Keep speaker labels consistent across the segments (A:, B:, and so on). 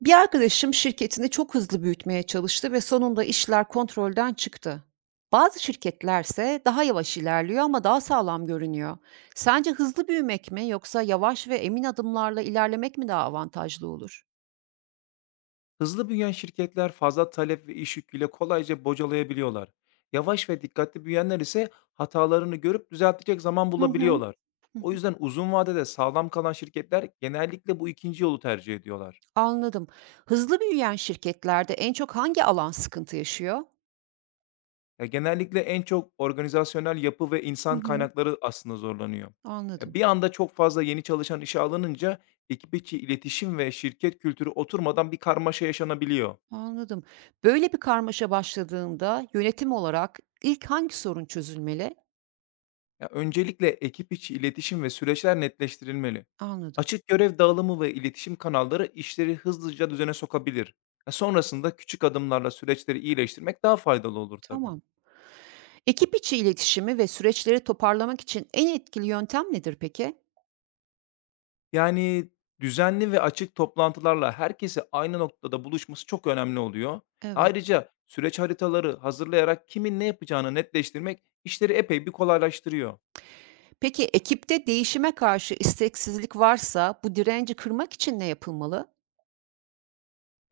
A: Bir arkadaşım şirketini çok hızlı büyütmeye çalıştı ve sonunda işler kontrolden çıktı. Bazı şirketlerse daha yavaş ilerliyor ama daha sağlam görünüyor. Sence hızlı büyümek mi yoksa yavaş ve emin adımlarla ilerlemek mi daha avantajlı olur?
B: Hızlı büyüyen şirketler fazla talep ve iş yüküyle kolayca bocalayabiliyorlar. Yavaş ve dikkatli büyüyenler ise hatalarını görüp düzeltecek zaman
A: Hı hı,
B: bulabiliyorlar.
A: hı
B: O
A: hı.
B: yüzden uzun vadede sağlam kalan şirketler genellikle bu ikinci yolu tercih ediyorlar.
A: Anladım. Hızlı büyüyen şirketlerde en çok hangi alan sıkıntı yaşıyor?
B: Ya genellikle en çok organizasyonel yapı ve
A: Hı
B: insan
A: hı.
B: kaynakları aslında zorlanıyor. Ya
A: Anladım.
B: bir anda çok fazla yeni çalışan işe alınınca ekip içi iletişim ve şirket kültürü oturmadan bir karmaşa yaşanabiliyor.
A: Anladım. Böyle bir karmaşa başladığında yönetim olarak ilk hangi sorun çözülmeli?
B: Ya, öncelikle ekip içi iletişim ve süreçler netleştirilmeli.
A: Anladım.
B: Açık görev dağılımı ve iletişim kanalları işleri hızlıca düzene sokabilir. Ya, sonrasında küçük adımlarla süreçleri iyileştirmek daha faydalı olur tabii.
A: Tamam. Ekip içi iletişimi ve süreçleri toparlamak için en etkili yöntem nedir peki?
B: Yani düzenli ve açık toplantılarla herkesi aynı noktada buluşması çok önemli oluyor.
A: Evet.
B: Ayrıca süreç haritaları hazırlayarak kimin ne yapacağını netleştirmek işleri epey bir kolaylaştırıyor.
A: Peki ekipte değişime karşı isteksizlik varsa bu direnci kırmak için ne yapılmalı?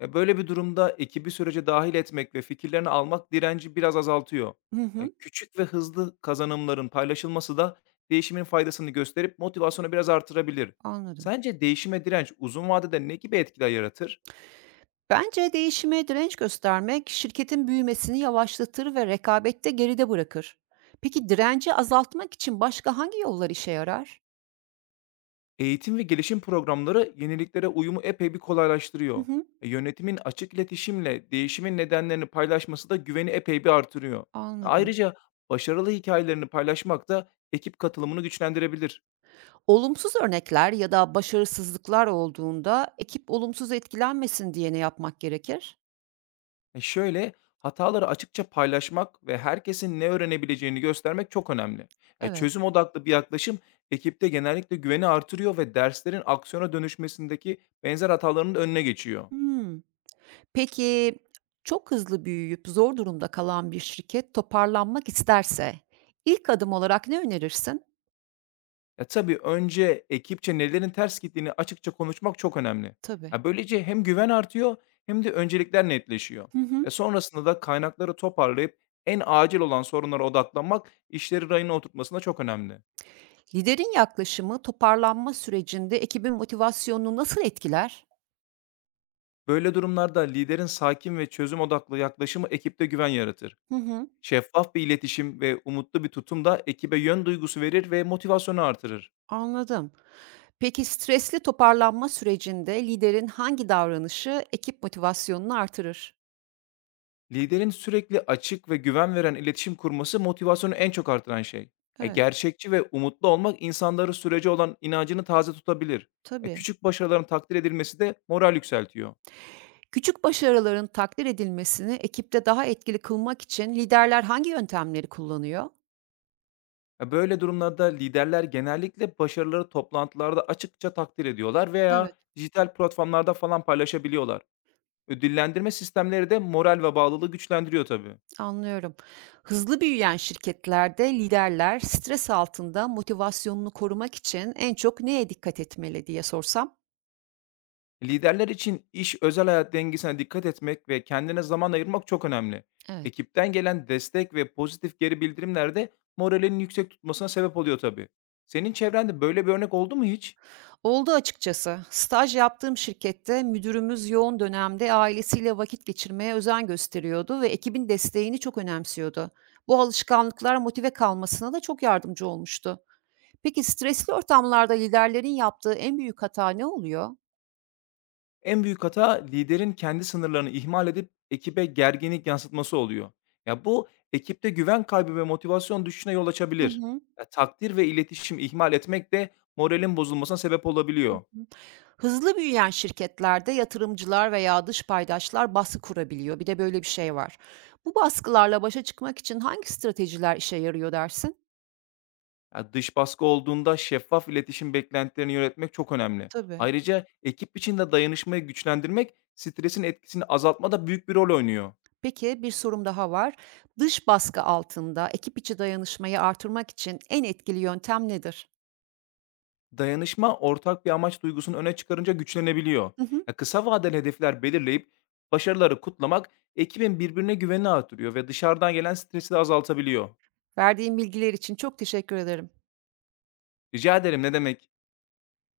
B: Böyle bir durumda ekibi sürece dahil etmek ve fikirlerini almak direnci biraz azaltıyor.
A: Hı hı,
B: Küçük ve hızlı kazanımların paylaşılması da değişimin faydasını gösterip motivasyonu biraz artırabilir.
A: anladım.
B: Sence değişime direnç uzun vadede ne gibi etkiler yaratır?
A: Bence değişime direnç göstermek şirketin büyümesini yavaşlatır ve rekabette geride bırakır. Peki direnci azaltmak için başka hangi yollar işe yarar?
B: Eğitim ve gelişim programları yeniliklere uyumu epey bir
A: Hı
B: kolaylaştırıyor.
A: hı,
B: Yönetimin açık iletişimle değişimin nedenlerini paylaşması da güveni epey bir artırıyor.
A: anladım.
B: Ayrıca başarılı hikayelerini paylaşmak da ekip katılımını güçlendirebilir.
A: Olumsuz örnekler ya da başarısızlıklar olduğunda ekip olumsuz etkilenmesin diye ne yapmak gerekir?
B: E, şöyle, Hataları açıkça paylaşmak ve herkesin ne öğrenebileceğini göstermek çok önemli.
A: Evet.
B: Çözüm odaklı bir yaklaşım ekipte genellikle güveni artırıyor ve derslerin aksiyona dönüşmesindeki benzer hataların önüne geçiyor.
A: Hımm. Peki, çok hızlı büyüyüp zor durumda kalan bir şirket toparlanmak isterse ilk adım olarak ne önerirsin?
B: Ya tabii önce ekipçe nelerin ters gittiğini açıkça konuşmak çok önemli.
A: Tabii.
B: Ya böylece hem güven artıyor hem de öncelikler netleşiyor.
A: Hı
B: E
A: hı.
B: sonrasında da kaynakları toparlayıp en acil olan sorunlara odaklanmak işleri rayına oturtmasında çok önemli.
A: Liderin yaklaşımı toparlanma sürecinde ekibin motivasyonunu nasıl etkiler?
B: Böyle durumlarda liderin sakin ve çözüm odaklı yaklaşımı ekipte güven yaratır.
A: Hı hı,
B: Şeffaf bir iletişim ve umutlu bir tutum da ekibe yön duygusu verir ve motivasyonu artırır.
A: anladım. Peki stresli toparlanma sürecinde liderin hangi davranışı ekip motivasyonunu artırır?
B: Liderin sürekli açık ve güven veren iletişim kurması motivasyonu en çok artıran şey.
A: Evet,
B: Gerçekçi ve umutlu olmak insanları sürece olan inancını taze tutabilir.
A: tabii.
B: Küçük başarıların takdir edilmesi de moral yükseltiyor.
A: Küçük başarıların takdir edilmesini ekipte daha etkili kılmak için liderler hangi yöntemleri kullanıyor?
B: Böyle durumlarda liderler genellikle başarıları toplantılarda açıkça takdir ediyorlar
A: Evet.
B: veya dijital platformlarda falan paylaşabiliyorlar. Ödüllendirme sistemleri de moral ve bağlılığı güçlendiriyor tabii.
A: Anlıyorum. Hızlı büyüyen şirketlerde liderler stres altında motivasyonunu korumak için en çok neye dikkat etmeli diye sorsam?
B: Liderler için iş özel hayat dengesine dikkat etmek ve kendine zaman ayırmak çok önemli.
A: Evet.
B: Ekipten gelen destek ve pozitif geri bildirimler de moralinin yüksek tutmasına sebep oluyor tabii. Senin çevrende böyle bir örnek oldu mu hiç?
A: Oldu açıkçası. Staj yaptığım şirkette müdürümüz yoğun dönemde ailesiyle vakit geçirmeye özen gösteriyordu ve ekibin desteğini çok önemsiyordu. Bu alışkanlıklar motive kalmasına da çok yardımcı olmuştu. Peki stresli ortamlarda liderlerin yaptığı en büyük hata ne oluyor?
B: En büyük hata liderin kendi sınırlarını ihmal edip ekibe gerginlik yansıtması oluyor. Ya bu ekipte güven kaybı ve motivasyon düşüşüne yol
A: Hı
B: açabilir.
A: hı.
B: Ya takdir ve iletişim ihmal etmek de moralin bozulmasına sebep olabiliyor.
A: Hızlı büyüyen şirketlerde yatırımcılar veya dış paydaşlar baskı kurabiliyor. Bir de böyle bir şey var. Bu baskılarla başa çıkmak için hangi stratejiler işe yarıyor dersin?
B: Ya, dış baskı olduğunda şeffaf iletişim beklentilerini yönetmek çok önemli.
A: Tabii.
B: Ayrıca ekip içinde dayanışmayı güçlendirmek, stresin etkisini azaltmada büyük bir rol oynuyor.
A: Peki bir sorum daha var. Dış baskı altında ekip içi dayanışmayı artırmak için en etkili yöntem nedir?
B: Dayanışma, ortak bir amaç duygusunu öne çıkarınca güçlenebiliyor.
A: Hı hı.
B: Ya, kısa vadeli hedefler belirleyip başarıları kutlamak ekibin birbirine güvenini artırıyor ve dışarıdan gelen stresi de azaltabiliyor.
A: Verdiğin bilgiler için çok teşekkür ederim.
B: Rica ederim, ne demek?